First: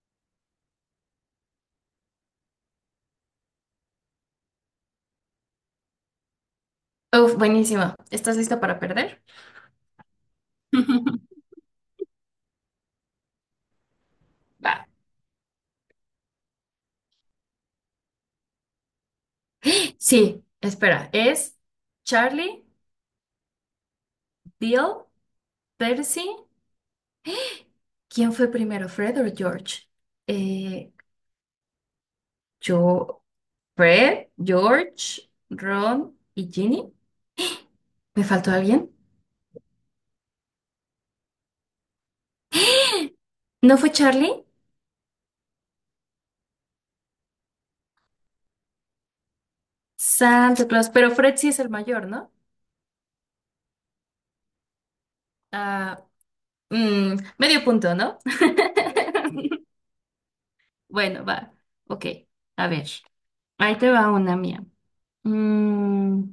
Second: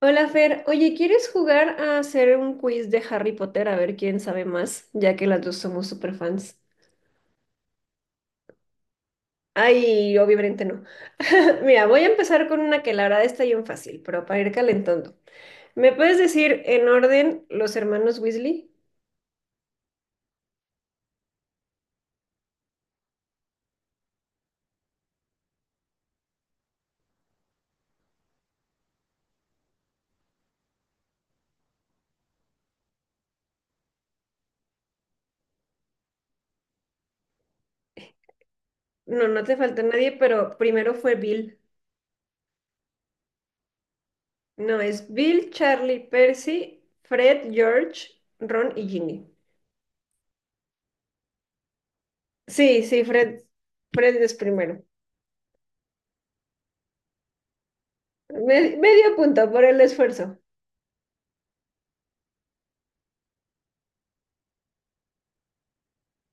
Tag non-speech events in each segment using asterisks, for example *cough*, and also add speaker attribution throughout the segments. Speaker 1: Hola Fer, oye, ¿quieres jugar a hacer un quiz de Harry Potter a ver quién sabe más, ya que las dos somos super fans?
Speaker 2: Uf, buenísimo. ¿Estás lista para perder?
Speaker 1: Ay, obviamente no. *laughs* Mira, voy a empezar con una que la verdad está bien fácil, pero para ir
Speaker 2: Va.
Speaker 1: calentando. ¿Me puedes decir en orden los hermanos Weasley?
Speaker 2: Sí, espera. Es Charlie, Bill, Percy. ¿Quién fue primero, Fred o George? Eh, yo, Fred, George, Ron y Ginny. ¿Me faltó alguien?
Speaker 1: No, no te falta nadie, pero primero fue Bill.
Speaker 2: ¿No fue Charlie?
Speaker 1: No, es Bill, Charlie, Percy, Fred, George, Ron y Ginny.
Speaker 2: Santa Claus, pero Fred sí es el mayor, ¿no?
Speaker 1: Sí, sí, Fred es primero.
Speaker 2: Ah, Medio punto, ¿no? *laughs*
Speaker 1: Medio punto por el esfuerzo.
Speaker 2: Bueno, va. Ok, a ver. Ahí te va una mía. Mm,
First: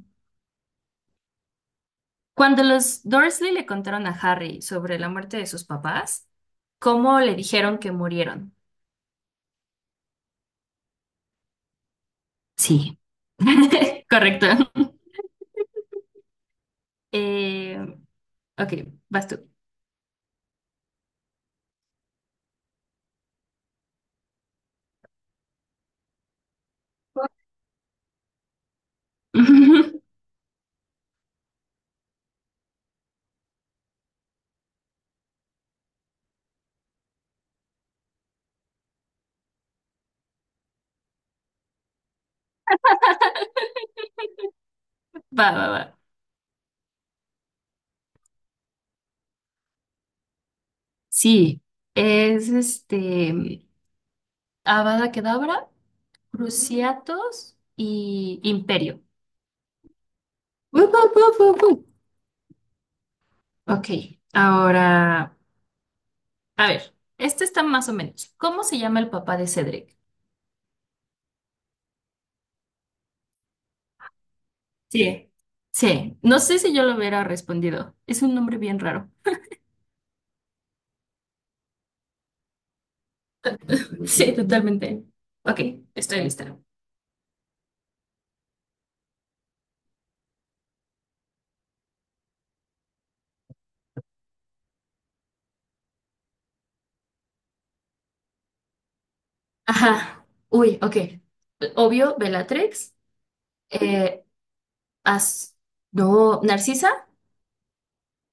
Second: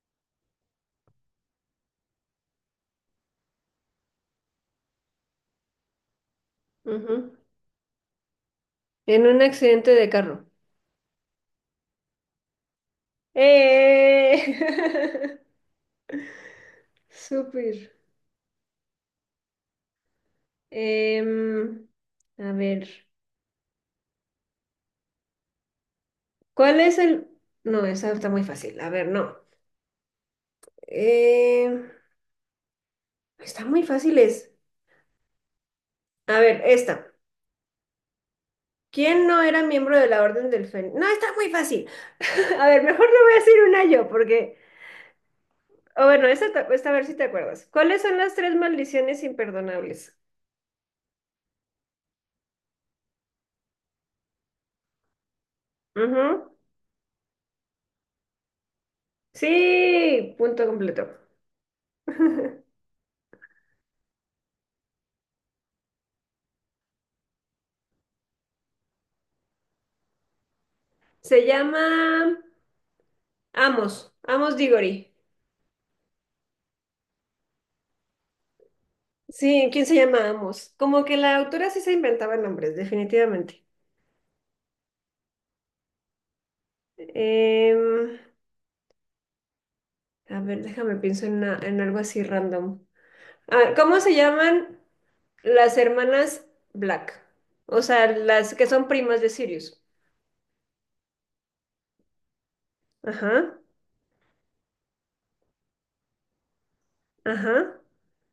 Speaker 2: Cuando los Dursley le contaron a Harry sobre la muerte de sus papás, ¿cómo
Speaker 1: Ujú.
Speaker 2: le dijeron que murieron?
Speaker 1: En un accidente de carro.
Speaker 2: Sí. *laughs*
Speaker 1: Eh,
Speaker 2: Correcto.
Speaker 1: *laughs* Súper.
Speaker 2: Eh, ok, vas tú.
Speaker 1: Em, a ver, ¿cuál es el...? No, esa está muy fácil. A ver, no.
Speaker 2: *laughs*
Speaker 1: Em, Está muy fácil es. A ver, esta. ¿Quién no era miembro de la Orden del Fénix? No, está muy fácil. *laughs* A ver, mejor le voy a decir una yo, porque...
Speaker 2: Va, va, va.
Speaker 1: O bueno, esta a ver si te acuerdas. ¿Cuáles son las tres maldiciones imperdonables?
Speaker 2: Sí, es este Avada Kedavra,
Speaker 1: Ujú.
Speaker 2: Cruciatus y Imperio.
Speaker 1: Sí, punto
Speaker 2: Wup,
Speaker 1: completo.
Speaker 2: wup, wup, wup, wup.
Speaker 1: *laughs*
Speaker 2: Ok, ahora, a ver, este está más o menos. ¿Cómo se llama el papá de Cedric?
Speaker 1: Se llama... Amos Diggory.
Speaker 2: Sí, sí. No sé si yo lo hubiera respondido. Es un nombre bien raro.
Speaker 1: Sí, ¿quién se llama Amos? Como que la autora sí se inventaba nombres, definitivamente.
Speaker 2: Sí, totalmente. Ok, estoy lista.
Speaker 1: Em, a ver, déjame pienso en algo así random. Ah, ¿cómo se llaman las hermanas Black? O sea, las que son primas de Sirius.
Speaker 2: Ajá. Uy, ok. Obvio, Bellatrix.
Speaker 1: Ajá,
Speaker 2: eh, As- No, Narcisa.
Speaker 1: ajá.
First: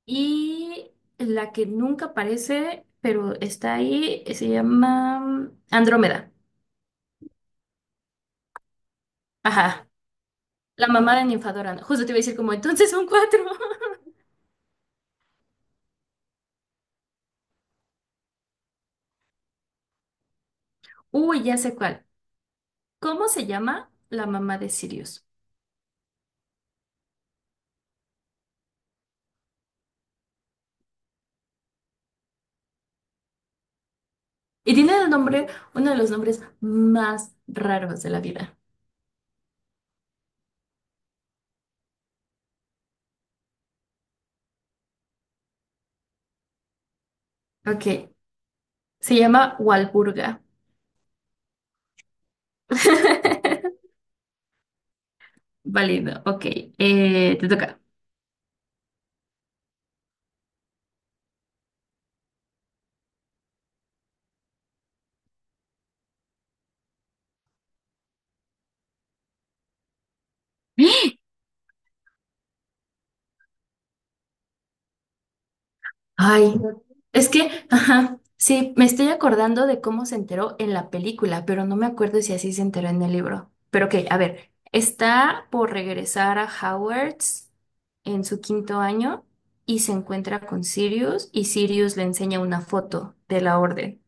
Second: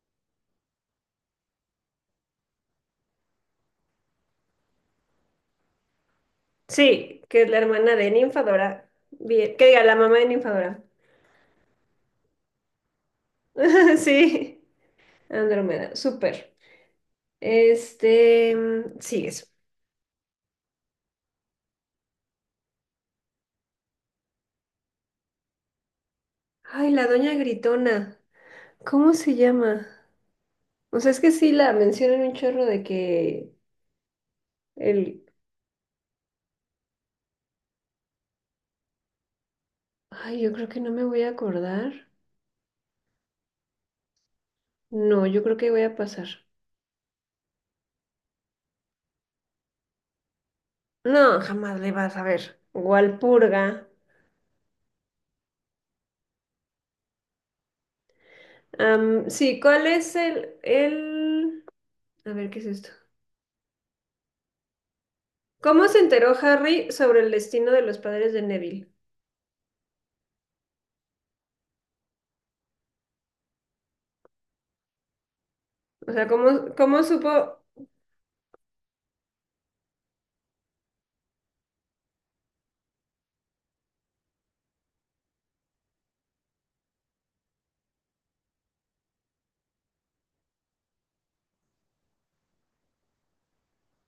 Speaker 2: Y la que nunca aparece, pero está ahí, se llama Andrómeda.
Speaker 1: Sí, que es la hermana de Ninfadora. Bien, que diga,
Speaker 2: Ajá.
Speaker 1: la mamá de Ninfadora.
Speaker 2: La mamá de Ninfadora. Justo te iba a decir como, entonces son cuatro. *laughs*
Speaker 1: *laughs* Sí, Andrómeda, súper. Este, sigues.
Speaker 2: Uy, ya sé cuál. ¿Cómo se llama la mamá de Sirius?
Speaker 1: Ay, la doña Gritona. ¿Cómo se llama? O sea, es que sí la mencionan un chorro de que
Speaker 2: Y tiene el
Speaker 1: el...
Speaker 2: nombre, uno de los nombres más raros de la vida.
Speaker 1: Ay, yo creo que no me voy a acordar. No, yo creo que voy a pasar.
Speaker 2: Ok, se llama Walburga.
Speaker 1: No, jamás le vas a ver. Walpurga.
Speaker 2: *laughs* Válido, ok. Te toca.
Speaker 1: Sí, ¿cuál es el... A ver, ¿qué es esto? ¿Cómo se enteró Harry sobre el destino de los padres de Neville? O sea,
Speaker 2: Ay,
Speaker 1: ¿cómo
Speaker 2: es que,
Speaker 1: supo...?
Speaker 2: ajá, sí, me estoy acordando de cómo se enteró en la película, pero no me acuerdo si así se enteró en el libro. Pero ok, a ver, está por regresar a Hogwarts en su quinto año y se encuentra con Sirius y Sirius le enseña una foto de la orden.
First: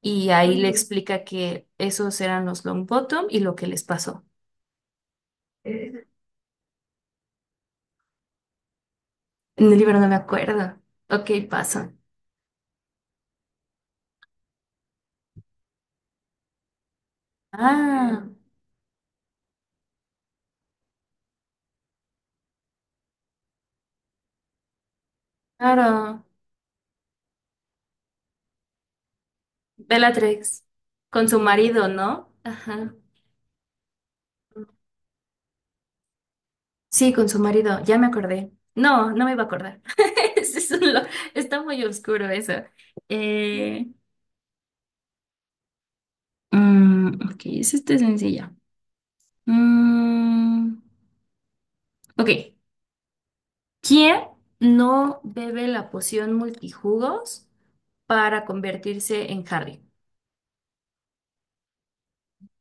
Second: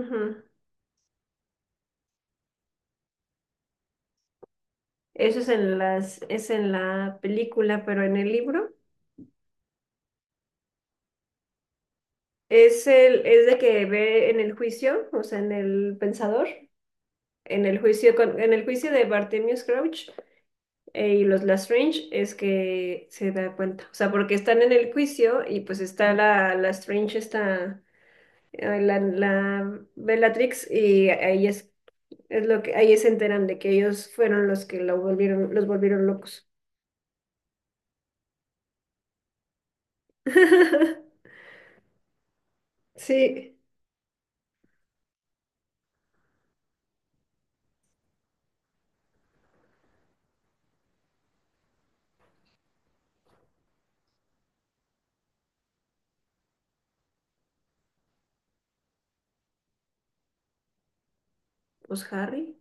Speaker 2: Y ahí le explica que esos eran los long bottom y lo que les pasó.
Speaker 1: Eso es en
Speaker 2: En
Speaker 1: es en la película, pero en el libro.
Speaker 2: el libro no me acuerdo. Ok, pasa.
Speaker 1: Es es de que ve en el juicio, o sea, en el pensador, en el juicio
Speaker 2: Ah,
Speaker 1: con- en el juicio de Bartemius Crouch, y los Lestrange es que se da cuenta. O sea, porque están en el juicio y pues está
Speaker 2: claro.
Speaker 1: la Lestrange, está la
Speaker 2: Bellatrix.
Speaker 1: Bellatrix, y
Speaker 2: Con su
Speaker 1: ahí
Speaker 2: marido, ¿no?
Speaker 1: es lo que
Speaker 2: Ajá.
Speaker 1: ahí se enteran de que ellos fueron los que lo volvieron, los volvieron locos.
Speaker 2: Sí, con su marido. Ya me acordé. No, no me iba a acordar. *laughs* Es- un lo-
Speaker 1: *laughs*
Speaker 2: Está muy oscuro eso.
Speaker 1: Sí,
Speaker 2: Eh, ok, es este sencilla. Mm, ok. ¿Quién no bebe la poción multijugos para convertirse en Harry?
Speaker 1: pues Harry.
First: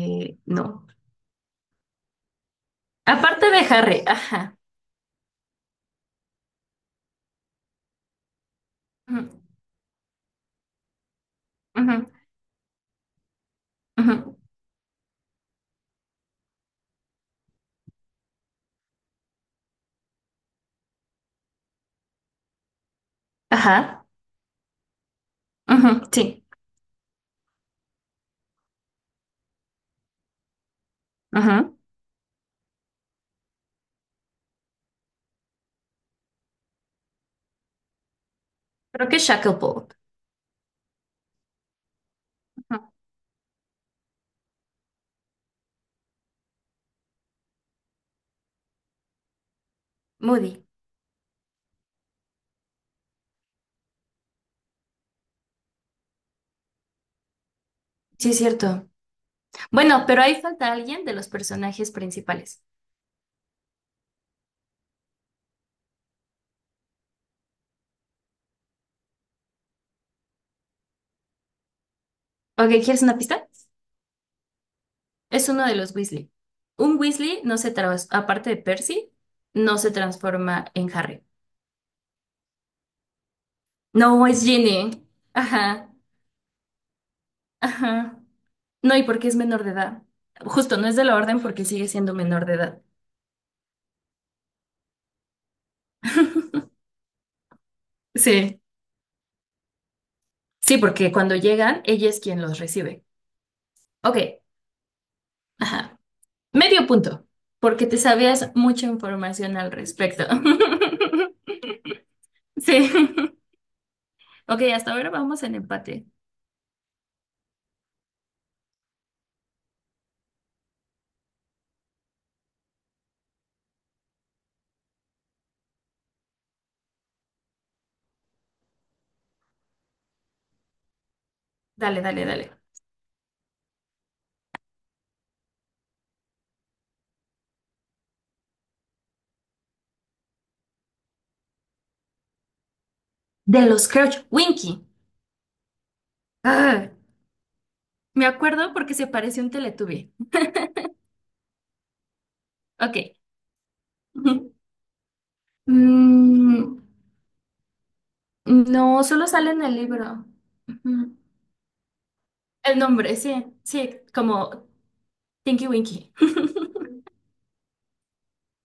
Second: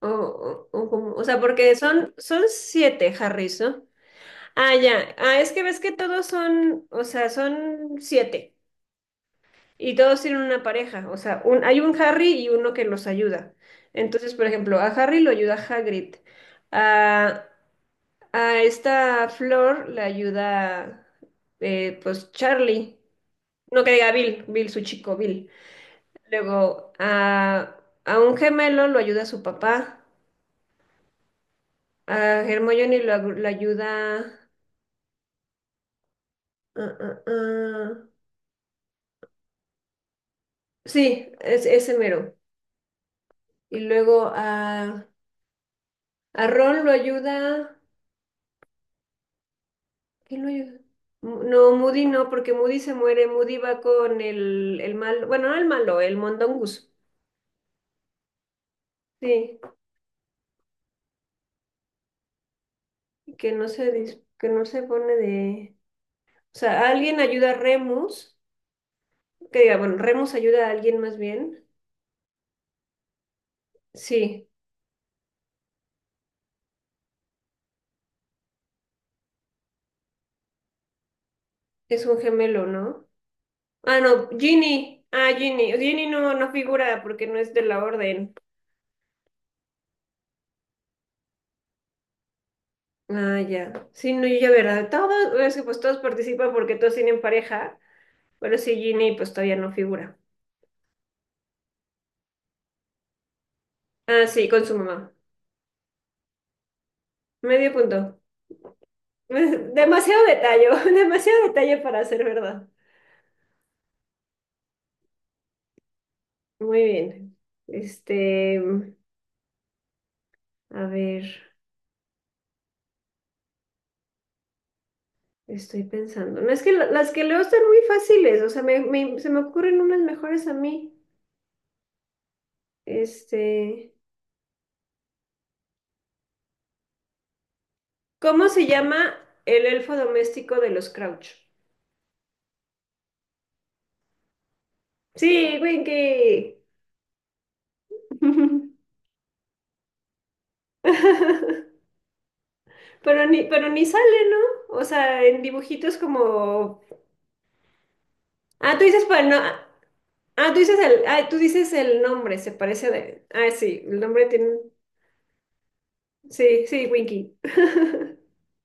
Speaker 1: O, o,
Speaker 2: No.
Speaker 1: o como- o sea, porque son siete
Speaker 2: Aparte de
Speaker 1: Harrys, ¿no?
Speaker 2: Harry, ajá.
Speaker 1: Ah, ya. Ah, es que ves que todos son, o sea, son siete
Speaker 2: Ujú,
Speaker 1: y todos tienen una pareja. O sea, hay un
Speaker 2: ujú,
Speaker 1: Harry y uno que los ayuda. Entonces,
Speaker 2: ujú.
Speaker 1: por ejemplo, a Harry lo ayuda Hagrid. A, a esta Flor le ayuda, pues, Charlie. No que
Speaker 2: Ajá.
Speaker 1: diga Bill, Bill, su chico, Bill.
Speaker 2: Ujú, sí.
Speaker 1: Luego, a un gemelo lo ayuda su papá.
Speaker 2: Ujú.
Speaker 1: A Hermione lo ayuda... ah, ah, ah.
Speaker 2: Creo que Shacklebolt.
Speaker 1: Sí, es, ese mero.
Speaker 2: Ujú,
Speaker 1: Y luego a Ron lo ayuda. ¿Quién lo
Speaker 2: Moody.
Speaker 1: ayuda? No, Moody no, porque Moody se muere. Moody va con el malo, bueno, no el malo, el Mondongus.
Speaker 2: Sí, es cierto.
Speaker 1: Sí,
Speaker 2: Bueno, pero ahí falta alguien de los personajes principales.
Speaker 1: que no se pone de... O sea, alguien ayuda a Remus, que diga, bueno, Remus ayuda a alguien más bien.
Speaker 2: Ok, ¿quieres una pista?
Speaker 1: Sí,
Speaker 2: Es uno de los Weasley. Un Weasley no se trans- Aparte de Percy, no se transforma en Harry.
Speaker 1: es un gemelo, ¿no? Ah,
Speaker 2: No,
Speaker 1: no,
Speaker 2: es
Speaker 1: Ginny.
Speaker 2: Ginny.
Speaker 1: Ah, Ginny.
Speaker 2: Ajá.
Speaker 1: Ginny no, no figura porque no es de la
Speaker 2: Ajá.
Speaker 1: orden.
Speaker 2: No, y porque es menor de edad. Justo, no es de la orden porque sigue siendo menor de edad.
Speaker 1: Ah, ya. Sí, no, yo ya, ¿verdad? Todos, es que pues todos
Speaker 2: *laughs*
Speaker 1: participan porque todos tienen pareja. Pero
Speaker 2: Sí,
Speaker 1: sí, Ginny pues todavía no figura.
Speaker 2: sí, porque cuando llegan, ella es quien los recibe. Ok,
Speaker 1: Ah, sí, con su mamá.
Speaker 2: ajá. Medio punto,
Speaker 1: Medio
Speaker 2: porque te
Speaker 1: punto.
Speaker 2: sabías mucha
Speaker 1: *laughs*
Speaker 2: información al
Speaker 1: Demasiado
Speaker 2: respecto.
Speaker 1: detalle, *laughs* demasiado
Speaker 2: *laughs*
Speaker 1: detalle para ser verdad.
Speaker 2: Sí. Ok, hasta ahora vamos en empate.
Speaker 1: Muy bien. Este, a ver, estoy pensando. No es que las que leo están muy fáciles, o sea, se me ocurren unas mejores a mí.
Speaker 2: Dale, dale, dale.
Speaker 1: Este, ¿cómo se llama el elfo doméstico de los Crouch?
Speaker 2: De los Crouch Winky.
Speaker 1: Sí, Winky.
Speaker 2: Ah, me acuerdo
Speaker 1: *laughs*
Speaker 2: porque se parece un Teletubby. Ok.
Speaker 1: Pero ni sale, ¿no?
Speaker 2: *laughs*
Speaker 1: O sea, en dibujitos
Speaker 2: Mm,
Speaker 1: como... Ah, tú
Speaker 2: no,
Speaker 1: dices para
Speaker 2: solo
Speaker 1: el no.
Speaker 2: sale en el libro.
Speaker 1: Ah, tú dices el,
Speaker 2: Ujú.
Speaker 1: ah, tú dices el nombre, se
Speaker 2: El
Speaker 1: parece
Speaker 2: nombre,
Speaker 1: de.
Speaker 2: sí,
Speaker 1: Ah, sí,
Speaker 2: sí,
Speaker 1: el nombre tiene.
Speaker 2: como Tinky Winky.
Speaker 1: Sí, sí, Winky. *laughs*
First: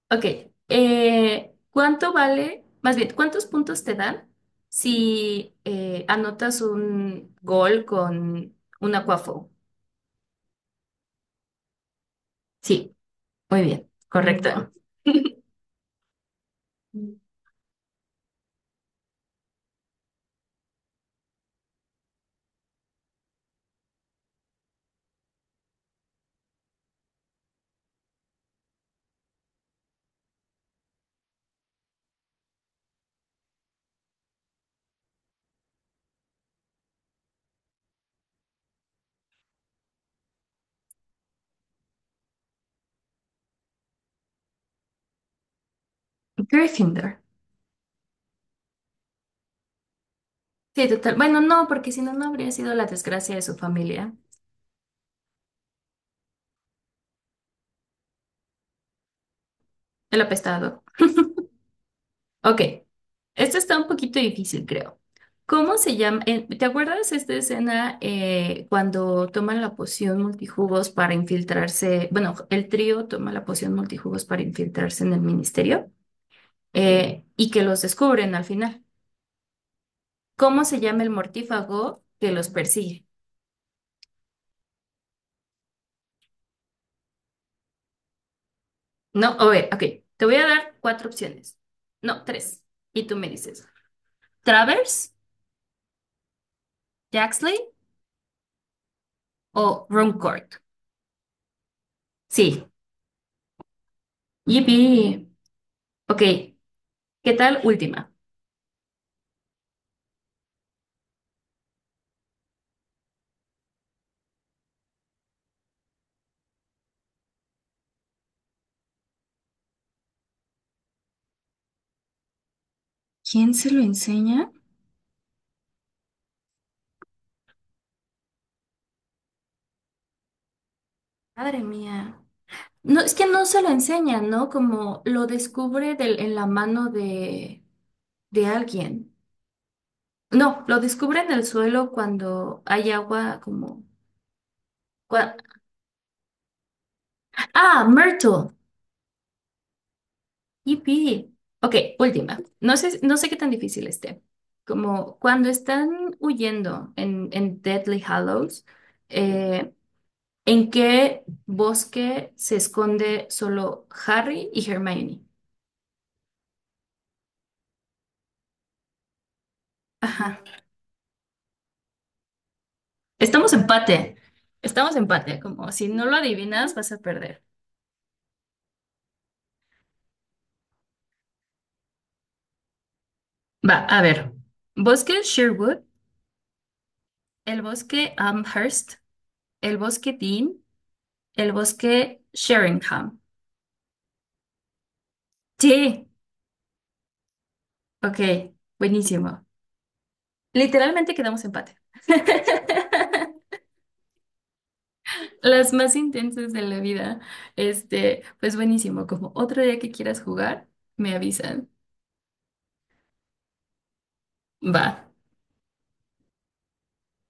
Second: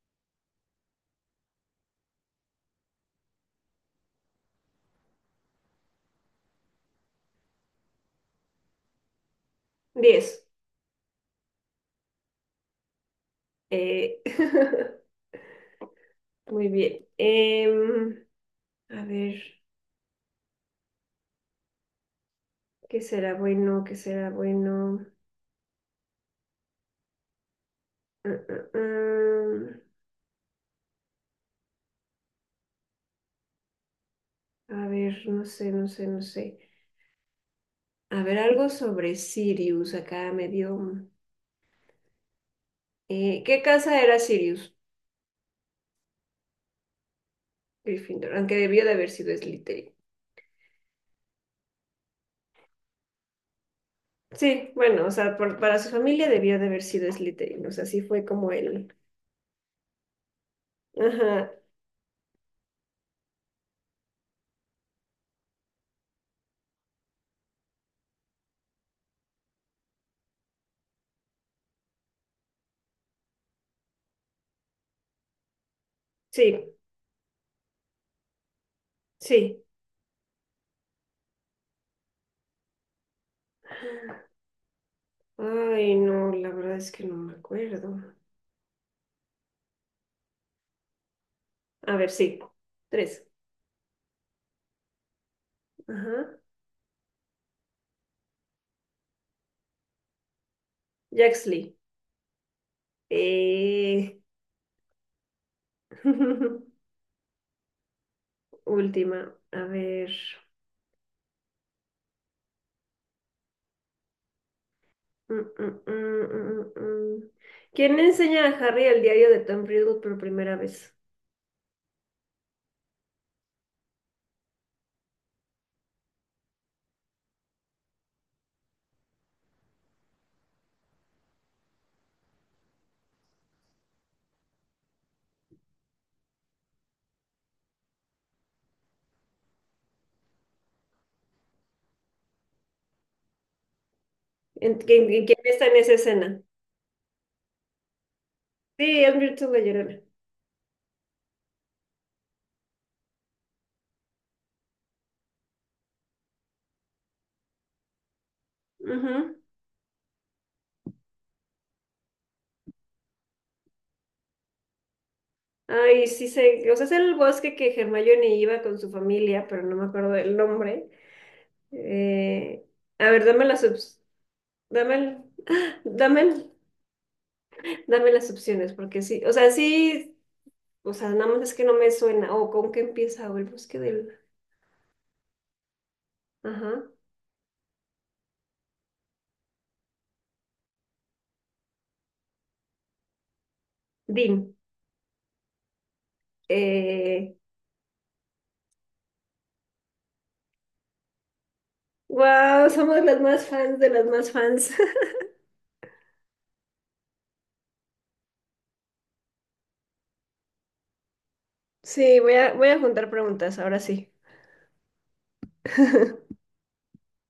Speaker 2: Ok, ¿cuánto vale, más bien, cuántos puntos te dan si anotas un gol con un Quaffle?
Speaker 1: 10.
Speaker 2: Sí, muy bien,
Speaker 1: Eh,
Speaker 2: correcto.
Speaker 1: *laughs*
Speaker 2: *laughs*
Speaker 1: Muy bien. A ver, ¿qué será bueno? ¿Qué será bueno? Mm, mm, mm. A ver, no sé, no sé, no sé. A ver, algo sobre Sirius. Acá me dio. ¿Qué casa era Sirius?
Speaker 2: Gryffindor.
Speaker 1: Gryffindor, aunque debió de haber sido Slytherin.
Speaker 2: Sí, total. Bueno, no, porque si no, no habría sido la desgracia de su familia,
Speaker 1: Sí, bueno, o sea, para su familia debió de haber sido Slytherin, o sea, sí fue como él.
Speaker 2: el apestado.
Speaker 1: Ajá,
Speaker 2: Ok, esto está un poquito difícil, creo. ¿Cómo se llama? ¿Te acuerdas esta escena cuando toman la poción multijugos para infiltrarse? Bueno, el trío toma la poción multijugos para infiltrarse en el ministerio
Speaker 1: sí,
Speaker 2: y que los descubren al final.
Speaker 1: sí.
Speaker 2: ¿Cómo se llama el mortífago que los persigue?
Speaker 1: Ay, no, la verdad es que no me acuerdo.
Speaker 2: No, a ver, ok, te voy a dar cuatro opciones.
Speaker 1: A ver,
Speaker 2: No,
Speaker 1: sí,
Speaker 2: tres. Y tú
Speaker 1: tres.
Speaker 2: me dices, ¿Travers,
Speaker 1: Ajá.
Speaker 2: Jaxley o Runcorn?
Speaker 1: Jaxley.
Speaker 2: Sí,
Speaker 1: Eh...
Speaker 2: yippee. Ok,
Speaker 1: *laughs*
Speaker 2: ¿qué tal? Última.
Speaker 1: Última, a ver. Mm, mm, mm, mm, mm, mm. ¿Quién le enseña a Harry el diario de Tom Riddle por primera vez?
Speaker 2: ¿Quién se lo enseña? Madre mía. No, es que no se lo enseña, ¿no? Como lo descubre en la mano de alguien. No, lo descubre en el suelo cuando hay agua como...
Speaker 1: ¿En- en- en-
Speaker 2: cua-
Speaker 1: ¿Quién está en esa escena?
Speaker 2: Ah, Myrtle.
Speaker 1: Sí, es Myrtle la Llorona.
Speaker 2: Yipi. Ok, última. No sé, no sé qué tan difícil esté. Como cuando están huyendo en Deathly Hallows,
Speaker 1: Ujú.
Speaker 2: eh, ¿en qué bosque se esconde solo Harry y Hermione?
Speaker 1: Ay, sí sé, o sea, es el bosque que Hermione iba con su familia, pero no me acuerdo del
Speaker 2: Ajá.
Speaker 1: nombre. Eh, a ver,
Speaker 2: Estamos empate.
Speaker 1: dame
Speaker 2: Estamos empate.
Speaker 1: *gasps*
Speaker 2: Como
Speaker 1: ¡ah!
Speaker 2: si no lo
Speaker 1: Dame
Speaker 2: adivinas, vas a perder.
Speaker 1: dame las opciones, porque sí, o sea, nada más es que no me suena. O ¿con qué empieza? O el
Speaker 2: Va,
Speaker 1: bosque
Speaker 2: a
Speaker 1: del,
Speaker 2: ver. Bosque Sherwood,
Speaker 1: ajá,
Speaker 2: el bosque Amherst, el bosque Dean, el bosque Sheringham.
Speaker 1: Dean.
Speaker 2: Sí.
Speaker 1: Eh,
Speaker 2: Ok, buenísimo. Literalmente quedamos empate. *laughs*
Speaker 1: wow, somos las más fans de las más fans. *laughs*
Speaker 2: Las más intensas de la vida. Este, pues buenísimo. Como otro día que quieras jugar, me avisan.
Speaker 1: Sí, voy a juntar preguntas, ahora sí.
Speaker 2: Va.
Speaker 1: *laughs*